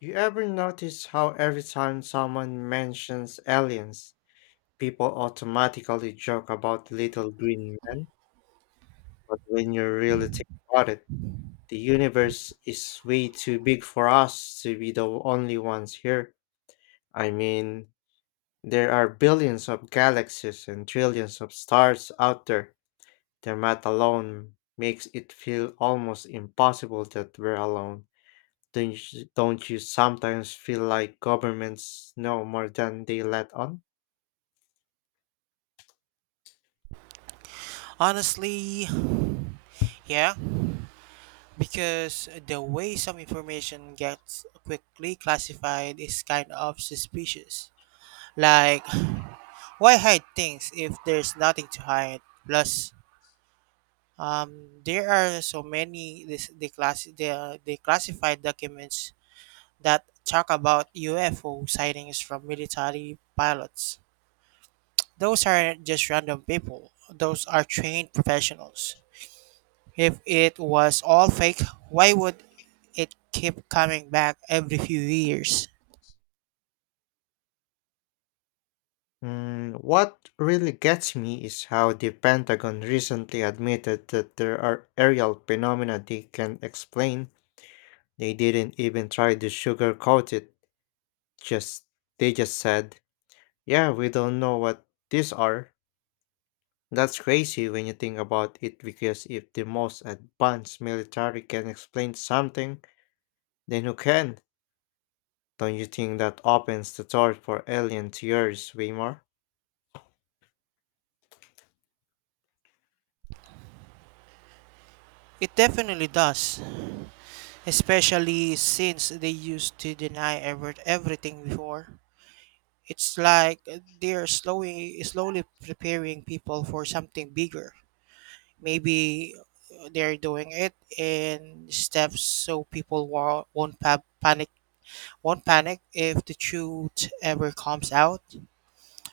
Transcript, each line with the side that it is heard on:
left: You ever notice how every time someone mentions aliens, people automatically joke about little green men? But when you really think about it, the universe is way too big for us to be the only ones here. I mean, there are billions of galaxies and trillions of stars out there. The math alone makes it feel almost impossible that we're alone. Don't you sometimes feel like governments know more than they let on?
right: Honestly, yeah, because the way some information gets quickly classified is kind of suspicious. Like, why hide things if there's nothing to hide? Plus, um, there are so many this declass the declassified documents that talk about UFO sightings from military pilots. Those aren't just random people; those are trained professionals. If it was all fake, why would it keep coming back every few years?
left: Mm, what really gets me is how the Pentagon recently admitted that there are aerial phenomena they can explain. They didn't even try to sugarcoat it. Just They just said, "Yeah, we don't know what these are." That's crazy when you think about it because if the most advanced military can explain something, then who can? Don't you think that opens the door for alien theories way more?
right: It definitely does, especially since they used to deny everything before. It's like they're slowly preparing people for something bigger. Maybe they're doing it in steps so people won't pa- panic won't panic if the truth ever comes out.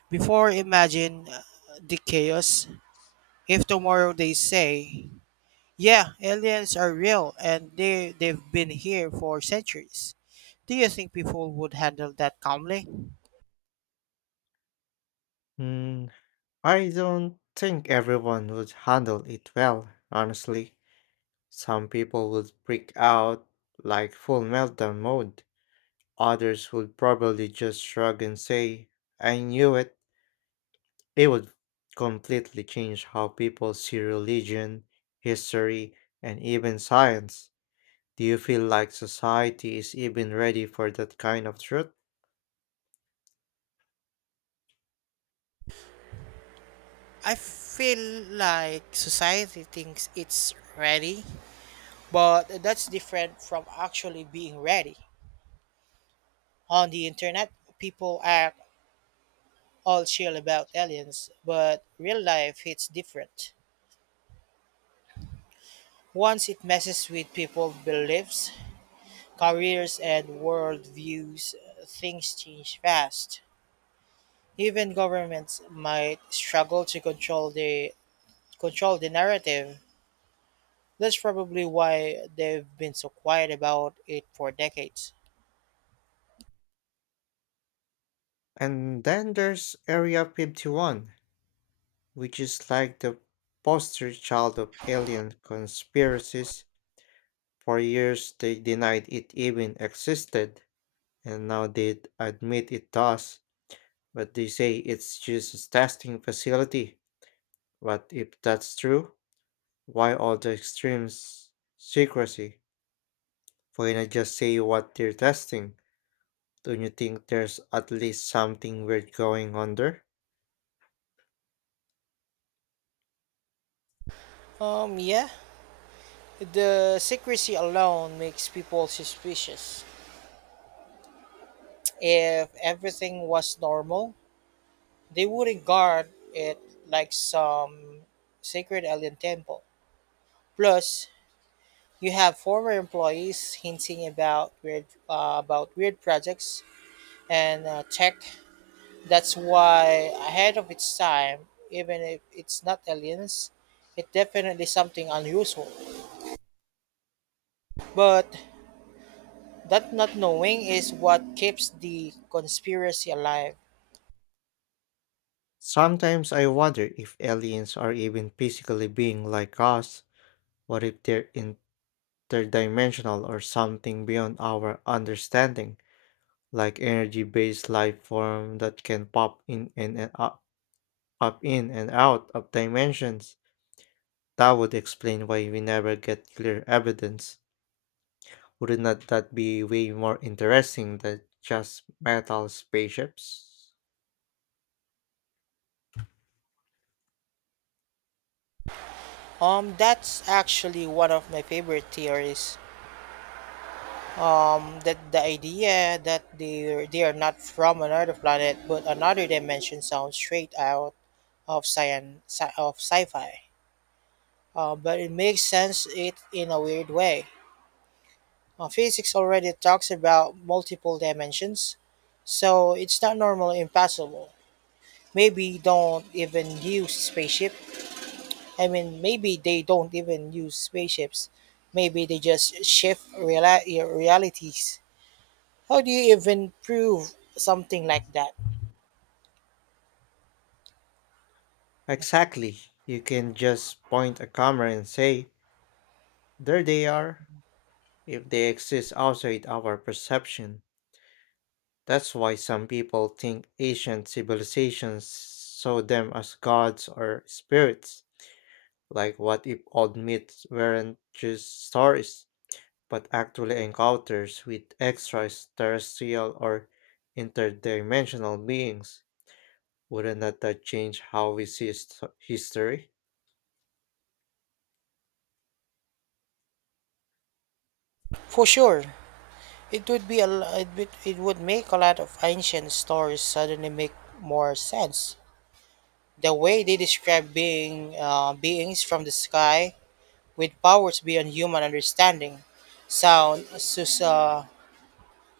right: Before, imagine the chaos. If tomorrow they say, yeah, aliens are real and they've been here for centuries, do you think people would handle that calmly?
left: Hmm, I don't think everyone would handle it well, honestly. Some people would freak out like full meltdown mode. Others would probably just shrug and say, I knew it. It would completely change how people see religion, history, and even science. Do you feel like society is even ready for that kind of truth?
right: I feel like society thinks it's ready, but that's different from actually being ready. On the internet, people are all chill about aliens, but real life hits different. Once it messes with people's beliefs, careers and worldviews, things change fast. Even governments might struggle to control the narrative. That's probably why they've been so quiet about it for decades.
left: And then there's Area 51, which is like the poster child of alien conspiracies. For years, they denied it even existed, and now they admit it does, but they say it's just a testing facility. But if that's true, why all the extreme secrecy? Why not just say what they're testing? Don't you think there's at least something weird going on there?
right: Yeah, the secrecy alone makes people suspicious. If everything was normal, they wouldn't guard it like some sacred alien temple. Plus, you have former employees hinting about weird projects and tech that's why ahead of its time. Even if it's not aliens, it's definitely something unusual. But that not knowing is what keeps the conspiracy alive.
left: Sometimes I wonder if aliens are even physically being like us. What if they're interdimensional or something beyond our understanding, like energy-based life form that can pop in and up, up in and out of dimensions? That would explain why we never get clear evidence. Would not that be way more interesting than just metal spaceships?
right: That's actually one of my favorite theories. That the idea that they are not from another planet but another dimension sounds straight out of sci-fi, but it makes sense it in a weird way. Physics already talks about multiple dimensions, so it's not normally impossible. Maybe don't even use spaceship. I mean, maybe they don't even use spaceships. Maybe they just realities. How do you even prove something like that?
left: Exactly. You can just point a camera and say, there they are. If they exist outside our perception. That's why some people think ancient civilizations saw them as gods or spirits. Like, what if old myths weren't just stories, but actually encounters with extraterrestrial or interdimensional beings? Wouldn't that change how we see history?
right: For sure, it would be a l- it would make a lot of ancient stories suddenly make more sense. The way they describe beings from the sky with powers beyond human understanding sound sus- uh,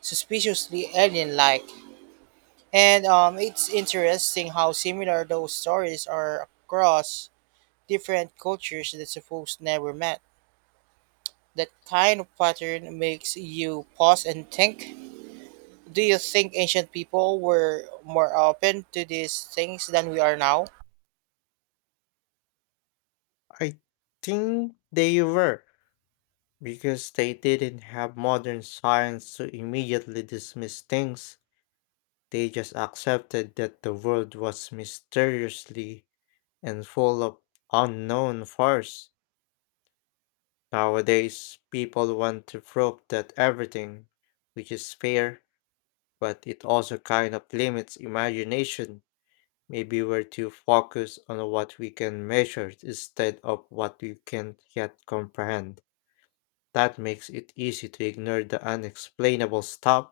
right: suspiciously alien-like, and it's interesting how similar those stories are across different cultures that suppose never met. That kind of pattern makes you pause and think. Do you think ancient people were more open to these things than we are now?
left: I think they were, because they didn't have modern science to immediately dismiss things. They just accepted that the world was mysteriously and full of unknown force. Nowadays, people want to probe that everything, which is fair, but it also kind of limits imagination. Maybe we're too focused on what we can measure instead of what we can't yet comprehend. That makes it easy to ignore the unexplainable stuff.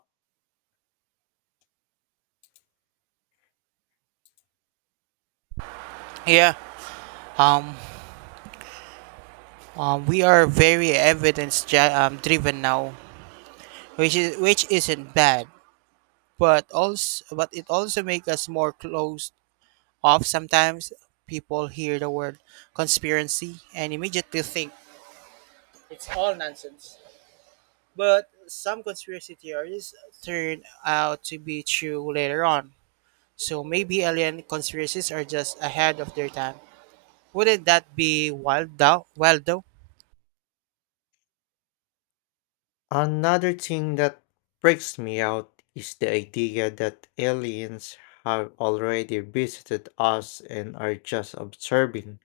right: Yeah, we are very driven now, which isn't bad, but it also makes us more closed off. Sometimes people hear the word conspiracy and immediately think it's all nonsense. But some conspiracy theories turn out to be true later on. So maybe alien conspiracies are just ahead of their time. Wouldn't that be wild though? Wild though?
left: Another thing that breaks me out is the idea that aliens have already visited us and are just observing,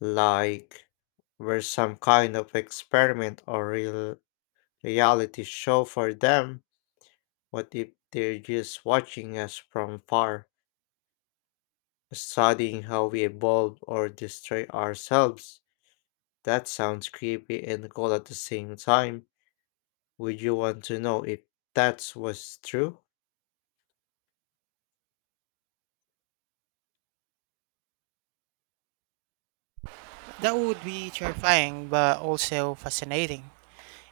left: like we're some kind of experiment or reality show for them. What if they're just watching us from far, studying how we evolve or destroy ourselves? That sounds creepy and cool at the same time. Would you want to know if that was true?
right: That would be terrifying but also fascinating.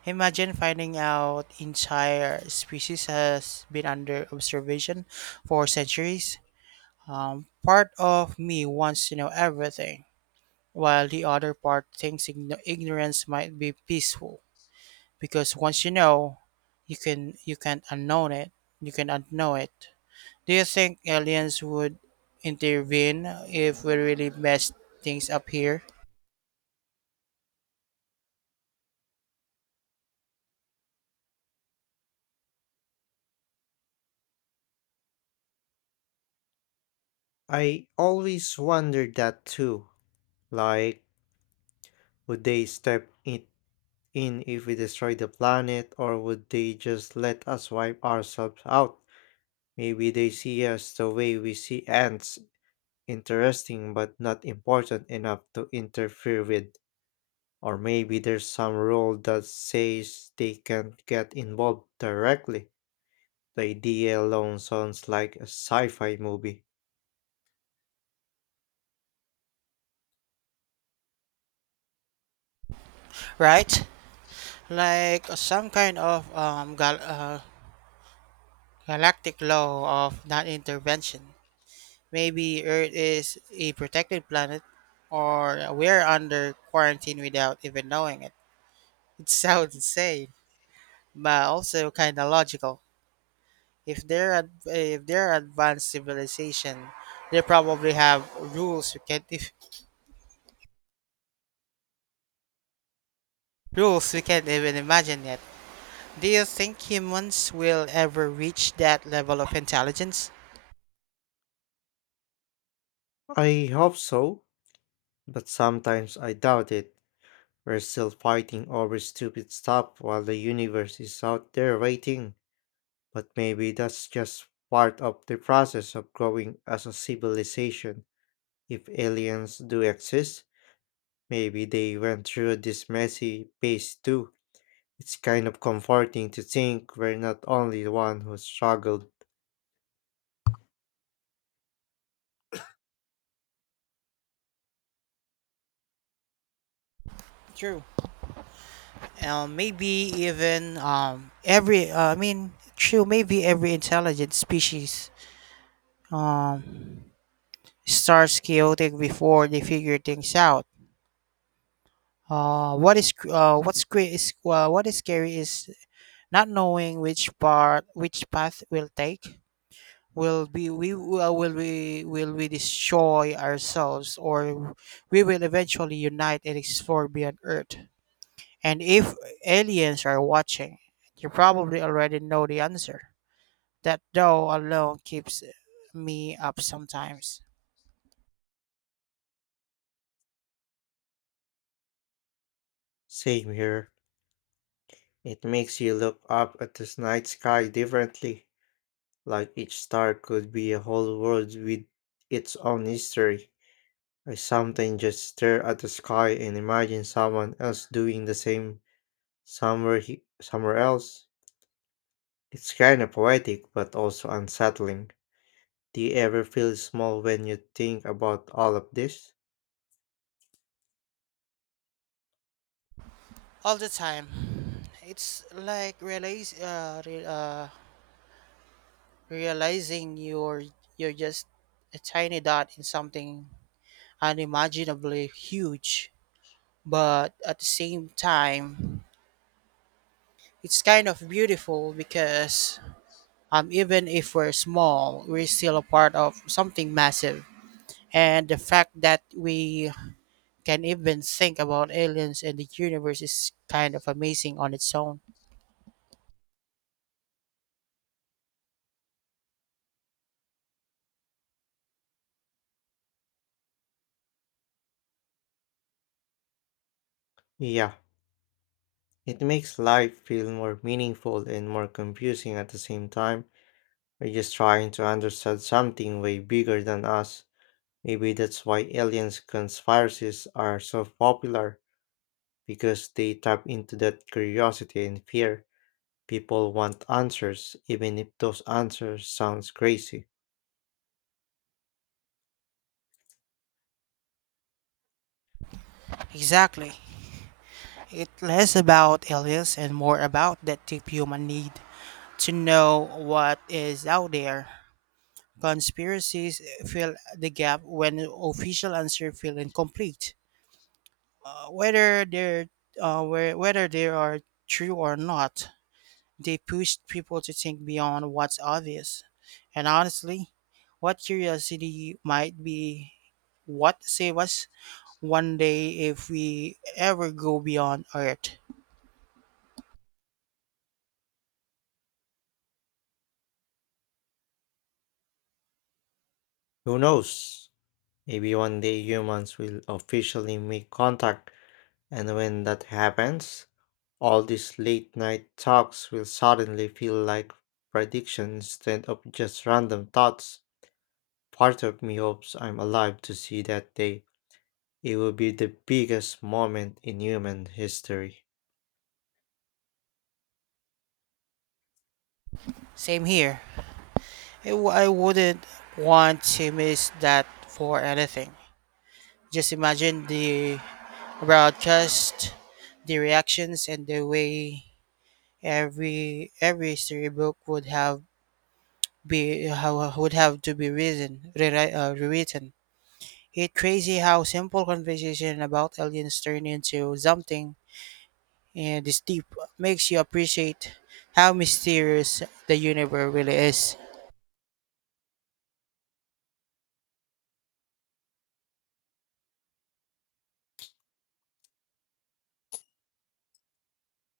right: Imagine finding out entire species has been under observation for centuries. Part of me wants to know everything, while the other part thinks ignorance might be peaceful because once you know, you can't unknown it. You can unknow it. Do you think aliens would intervene if we really mess things up here?
left: I always wondered that too. Like, would they step it in if we destroy the planet, or would they just let us wipe ourselves out? Maybe they see us the way we see ants, interesting but not important enough to interfere with. Or maybe there's some rule that says they can't get involved directly. The idea alone sounds like a sci fi movie.
right: Right? Like some kind of galactic law of non intervention. Maybe Earth is a protected planet or we're under quarantine without even knowing it. It sounds insane, but also kind of logical. If they're advanced civilization, they probably have rules we can't if rules we can't even imagine yet. Do you think humans will ever reach that level of intelligence?
left: I hope so, but sometimes I doubt it. We're still fighting over stupid stuff while the universe is out there waiting. But maybe that's just part of the process of growing as a civilization. If aliens do exist, maybe they went through this messy phase too. It's kind of comforting to think we're not only the one who struggled.
right: True. Maybe even every, I mean, true, Maybe every intelligent species um, starts chaotic before they figure things out. What is cr- what's cra- is What is scary is not knowing which path we'll take. Will we destroy ourselves, or we will eventually unite and explore beyond Earth. And if aliens are watching, you probably already know the answer. That though alone keeps me up sometimes.
left: Same here. It makes you look up at the night sky differently, like each star could be a whole world with its own history. I sometimes just stare at the sky and imagine someone else doing the same somewhere else. It's kind of poetic but also unsettling. Do you ever feel small when you think about all of this?
right: All the time. It's like realizing you're just a tiny dot in something unimaginably huge, but at the same time it's kind of beautiful because, even if we're small, we're still a part of something massive, and the fact that we can even think about aliens and the universe is kind of amazing on its own.
left: Yeah, it makes life feel more meaningful and more confusing at the same time. We're just trying to understand something way bigger than us. Maybe that's why aliens conspiracies are so popular because they tap into that curiosity and fear. People want answers, even if those answers sounds crazy.
right: Exactly. It's less about aliens and more about that deep human need to know what is out there. Conspiracies fill the gap when official answers feel incomplete. Uh, whether they're Whether they are true or not, they push people to think beyond what's obvious. And honestly, what curiosity might be what save us one day if we ever go beyond Earth.
left: Who knows? Maybe one day humans will officially make contact, and when that happens, all these late night talks will suddenly feel like predictions instead of just random thoughts. Part of me hopes I'm alive to see that day. It will be the biggest moment in human history.
right: Same here. I wouldn't want to miss that for anything. Just imagine the broadcast, the reactions, and the way every storybook would have to be rewritten. It's crazy how simple conversation about aliens turn into something and this deep, makes you appreciate how mysterious the universe really is.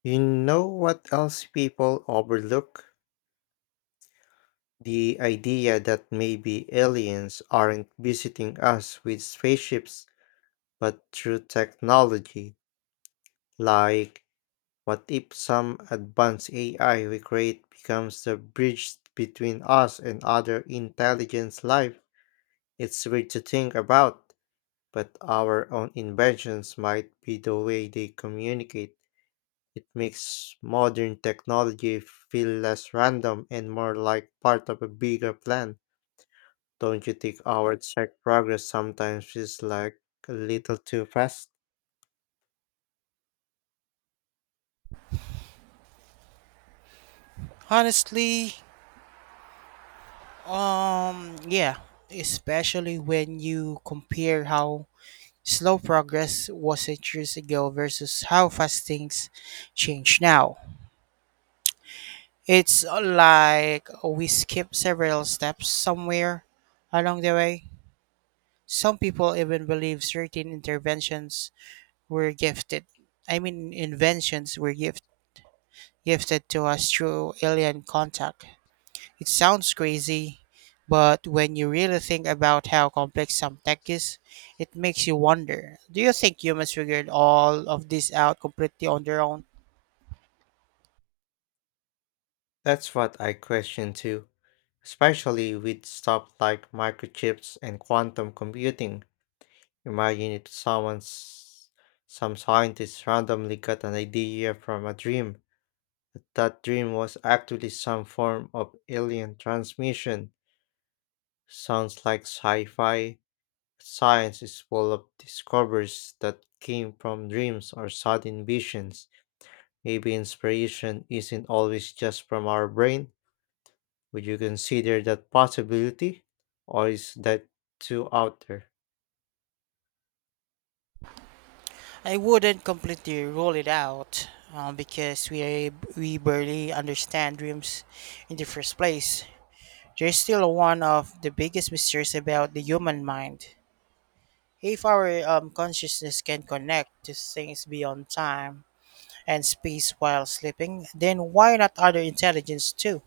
left: You know what else people overlook? The idea that maybe aliens aren't visiting us with spaceships but through technology, like what if some advanced AI we create becomes the bridge between us and other intelligence life? It's weird to think about, but our own inventions might be the way they communicate. It makes modern technology feel less random and more like part of a bigger plan. Don't you think our tech progress sometimes feels like a little too fast?
right: Honestly, yeah, especially when you compare how slow progress was 8 years ago versus how fast things change now. It's like we skip several steps somewhere along the way. Some people even believe certain interventions were gifted. I mean, inventions were gifted to us through alien contact. It sounds crazy, but when you really think about how complex some tech is, it makes you wonder, do you think humans figured all of this out completely on their own?
left: That's what I question too, especially with stuff like microchips and quantum computing. Imagine if some scientist randomly got an idea from a dream. That dream was actually some form of alien transmission. Sounds like sci fi. Science is full of discoveries that came from dreams or sudden visions. Maybe inspiration isn't always just from our brain. Would you consider that possibility? Or is that too out there?
right: I wouldn't completely rule it out, uh, because we, we barely understand dreams in the first place. They're still one of the biggest mysteries about the human mind. If our consciousness can connect to things beyond time and space while sleeping, then why not other intelligence too?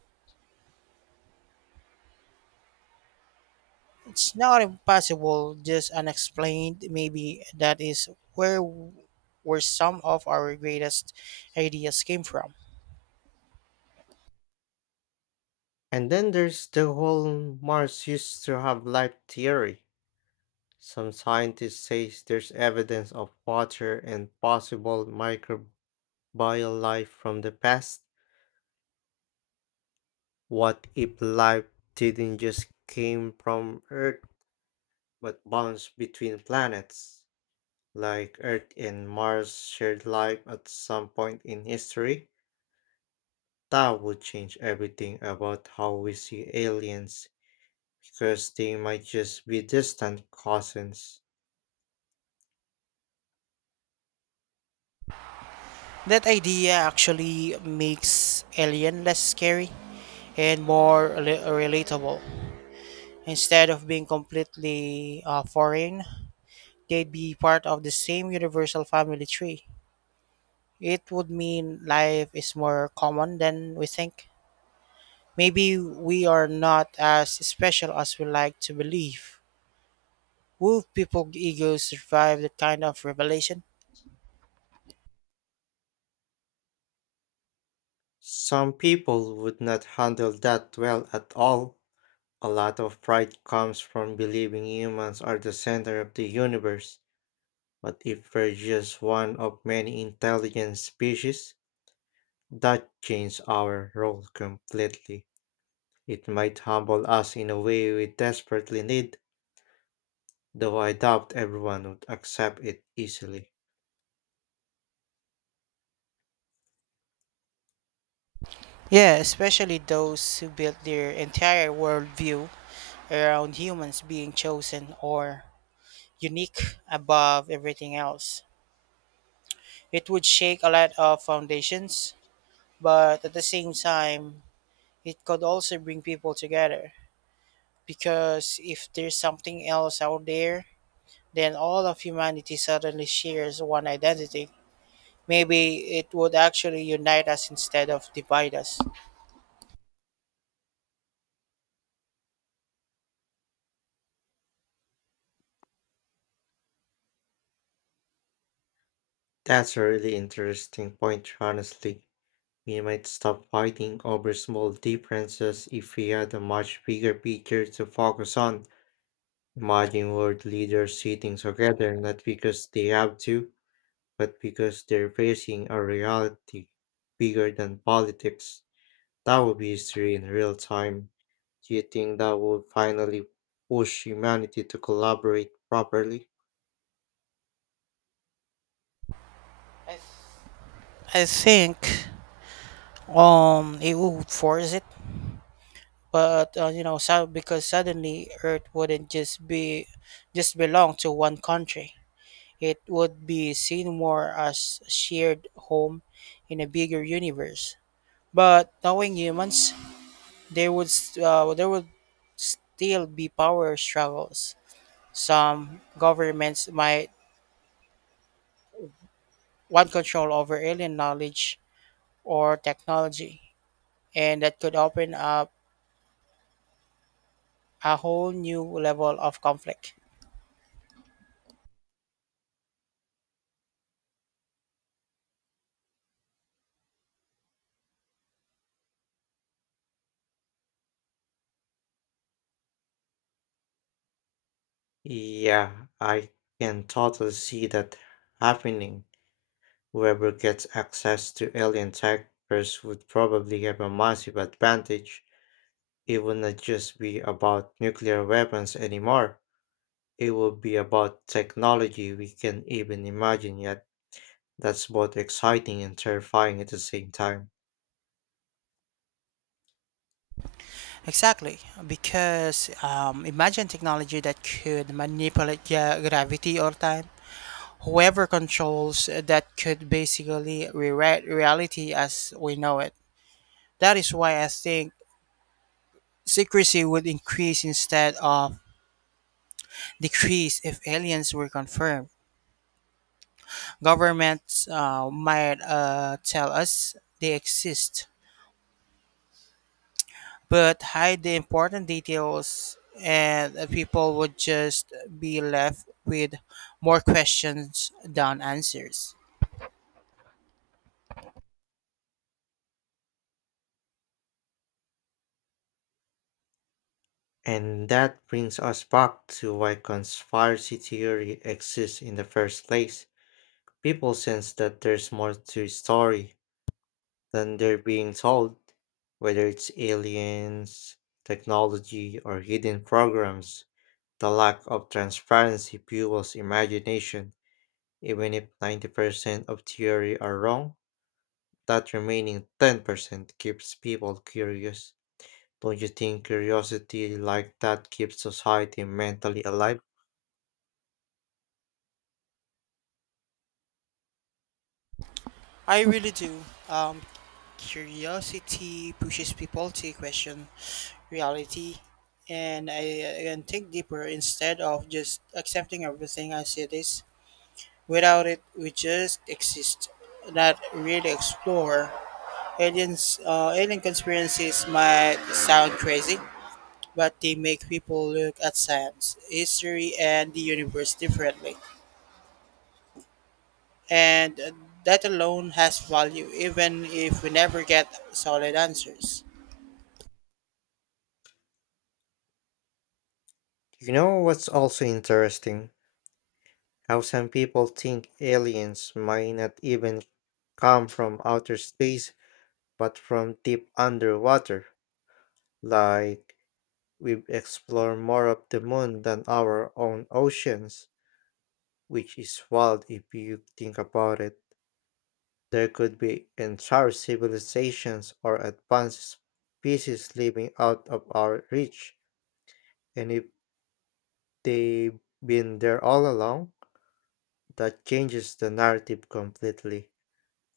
right: It's not impossible, just unexplained. Maybe that is where where some of our greatest ideas came from.
left: And then there's the whole Mars used to have life theory. Some scientists say there's evidence of water and possible microbial life from the past. What if life didn't just came from Earth but bounced between planets? Like Earth and Mars shared life at some point in history, that would change everything about how we see aliens because they might just be distant cousins.
right: That idea actually makes alien less scary and relatable. Instead of being completely foreign, they'd be part of the same universal family tree. It would mean life is more common than we think. Maybe we are not as special as we like to believe. Will people egos survive that kind of revelation?
left: Some people would not handle that well at all. A lot of pride comes from believing humans are the center of the universe, but if we're just one of many intelligent species, that changes our role completely. It might humble us in a way we desperately need, though I doubt everyone would accept it easily.
right: Yeah, especially those who built their entire worldview around humans being chosen or unique above everything else. It would shake a lot of foundations, but at the same time, it could also bring people together. Because if there's something else out there, then all of humanity suddenly shares one identity. Maybe it would actually unite us instead of divide us.
left: That's a really interesting point, honestly. We might stop fighting over small differences if we had a much bigger picture to focus on. Imagine world leaders sitting together not because they have to, but because they're facing a reality bigger than politics. That would be history in real time. Do you think that would finally push humanity to collaborate properly?
right: I I think it would force it, but so because suddenly Earth wouldn't just belong to one country. It would be seen more as a shared home in a bigger universe. But knowing humans, there would still be power struggles. Some governments might want control over alien knowledge or technology, and that could open up a whole new level of conflict.
left: Yeah, I can totally see that happening. Whoever gets access to alien tech first would probably have a massive advantage. It would not just be about nuclear weapons anymore. It would be about technology we can even imagine yet. That's both exciting and terrifying at the same time.
right: Exactly, because imagine technology that could gravity or time. Whoever controls that could basically rewrite reality as we know it. That is why I think secrecy would increase instead of decrease if aliens were confirmed. Governments might tell us they exist, but hide the important details, and people would just be left with more questions than answers.
left: And that brings us back to why conspiracy theory exists in the first place. People sense that there's more to a story than they're being told, whether it's aliens, technology, or hidden programs. The lack of transparency fuels imagination. Even if 90% of theory are wrong, that remaining 10% keeps people curious. Don't you think curiosity like that keeps society mentally alive?
right: I really do. Um, Curiosity pushes people to question reality, and I and think deeper instead of just accepting everything as it is. Without it, we just exist, not really explore. Alien conspiracies might sound crazy, but they make people look at science, history, and the universe differently. And that alone has value, even if we never get solid answers.
left: You know what's also interesting? How some people think aliens might not even come from outer space, but from deep underwater. Like, we explore more of the moon than our own oceans, which is wild if you think about it. There could be entire civilizations or advanced species living out of our reach, and if they've been there all along, that changes the narrative completely.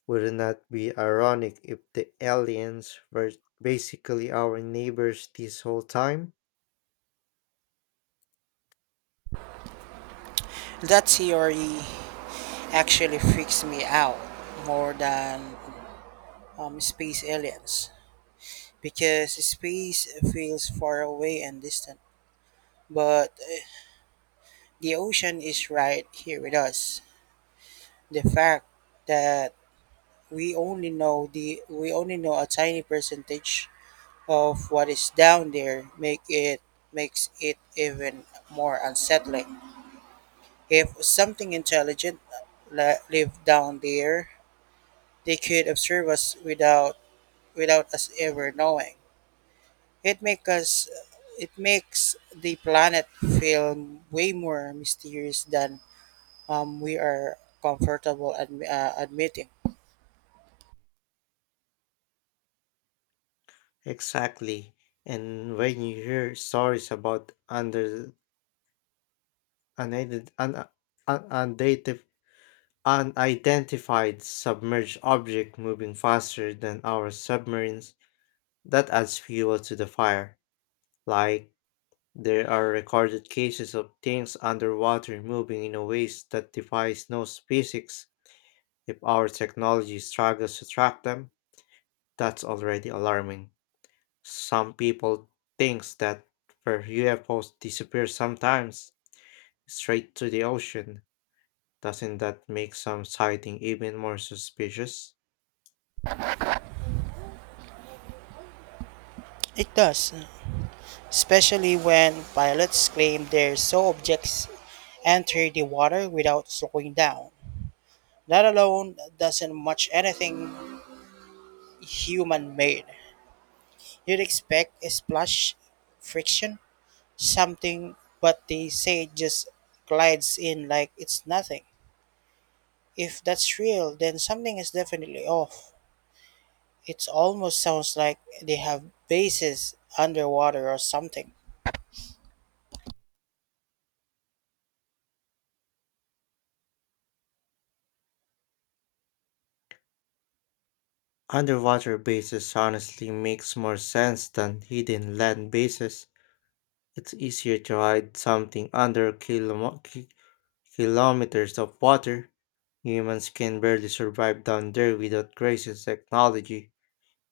left: Wouldn't that be ironic if the aliens were basically our neighbors this whole time?
right: That theory actually freaks me out more than space aliens, because space feels far away and distant. But the ocean is right here with us. The fact that we only know a tiny percentage of what is down there makes it even more unsettling. If something intelligent lived down there, they could observe us without us ever knowing. It makes us it makes the planet feel way more mysterious than, we are comfortable admitting.
left: Exactly. And when you hear stories about under unident- un, un, undated, unidentified submerged object moving faster than our submarines, that adds fuel to the fire. Like there are recorded cases of things underwater moving in a ways that defies no physics. If our technology struggles to track them, that's already alarming. Some people thinks that for UFOs disappear sometimes straight to the ocean. Doesn't that make some sighting even more suspicious?
right: It does, especially when pilots claim their saw objects enter the water without slowing down. Let alone doesn't much anything human made. You'd expect a splash, friction, something, but they say it just glides in like it's nothing. If that's real, then something is definitely off. It almost sounds like they have bases underwater or something.
left: Underwater bases honestly makes more sense than hidden land bases. It's easier to hide something under kilometers of water. Humans can barely survive down there without crazy technology.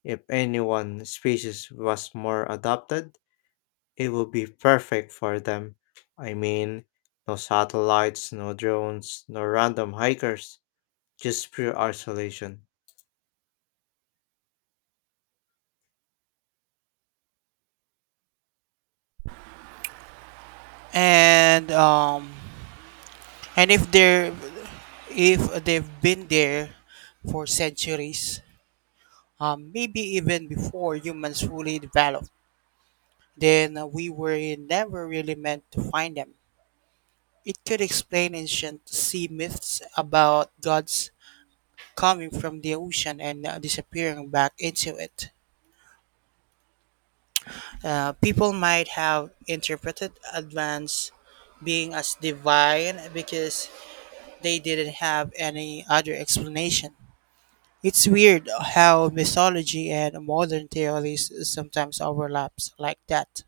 left: If any one species was more adapted, it would be perfect for them. I mean, no satellites, no drones, no random hikers, just pure isolation.
right: And um, and if they're if they've been there for centuries, maybe even before humans fully develop, then we were never really meant to find them. It could explain ancient sea myths about gods coming from the ocean and disappearing back into it. People might have interpreted advance being as divine because they didn't have any other explanation. It's weird how mythology and modern theories sometimes overlaps like that.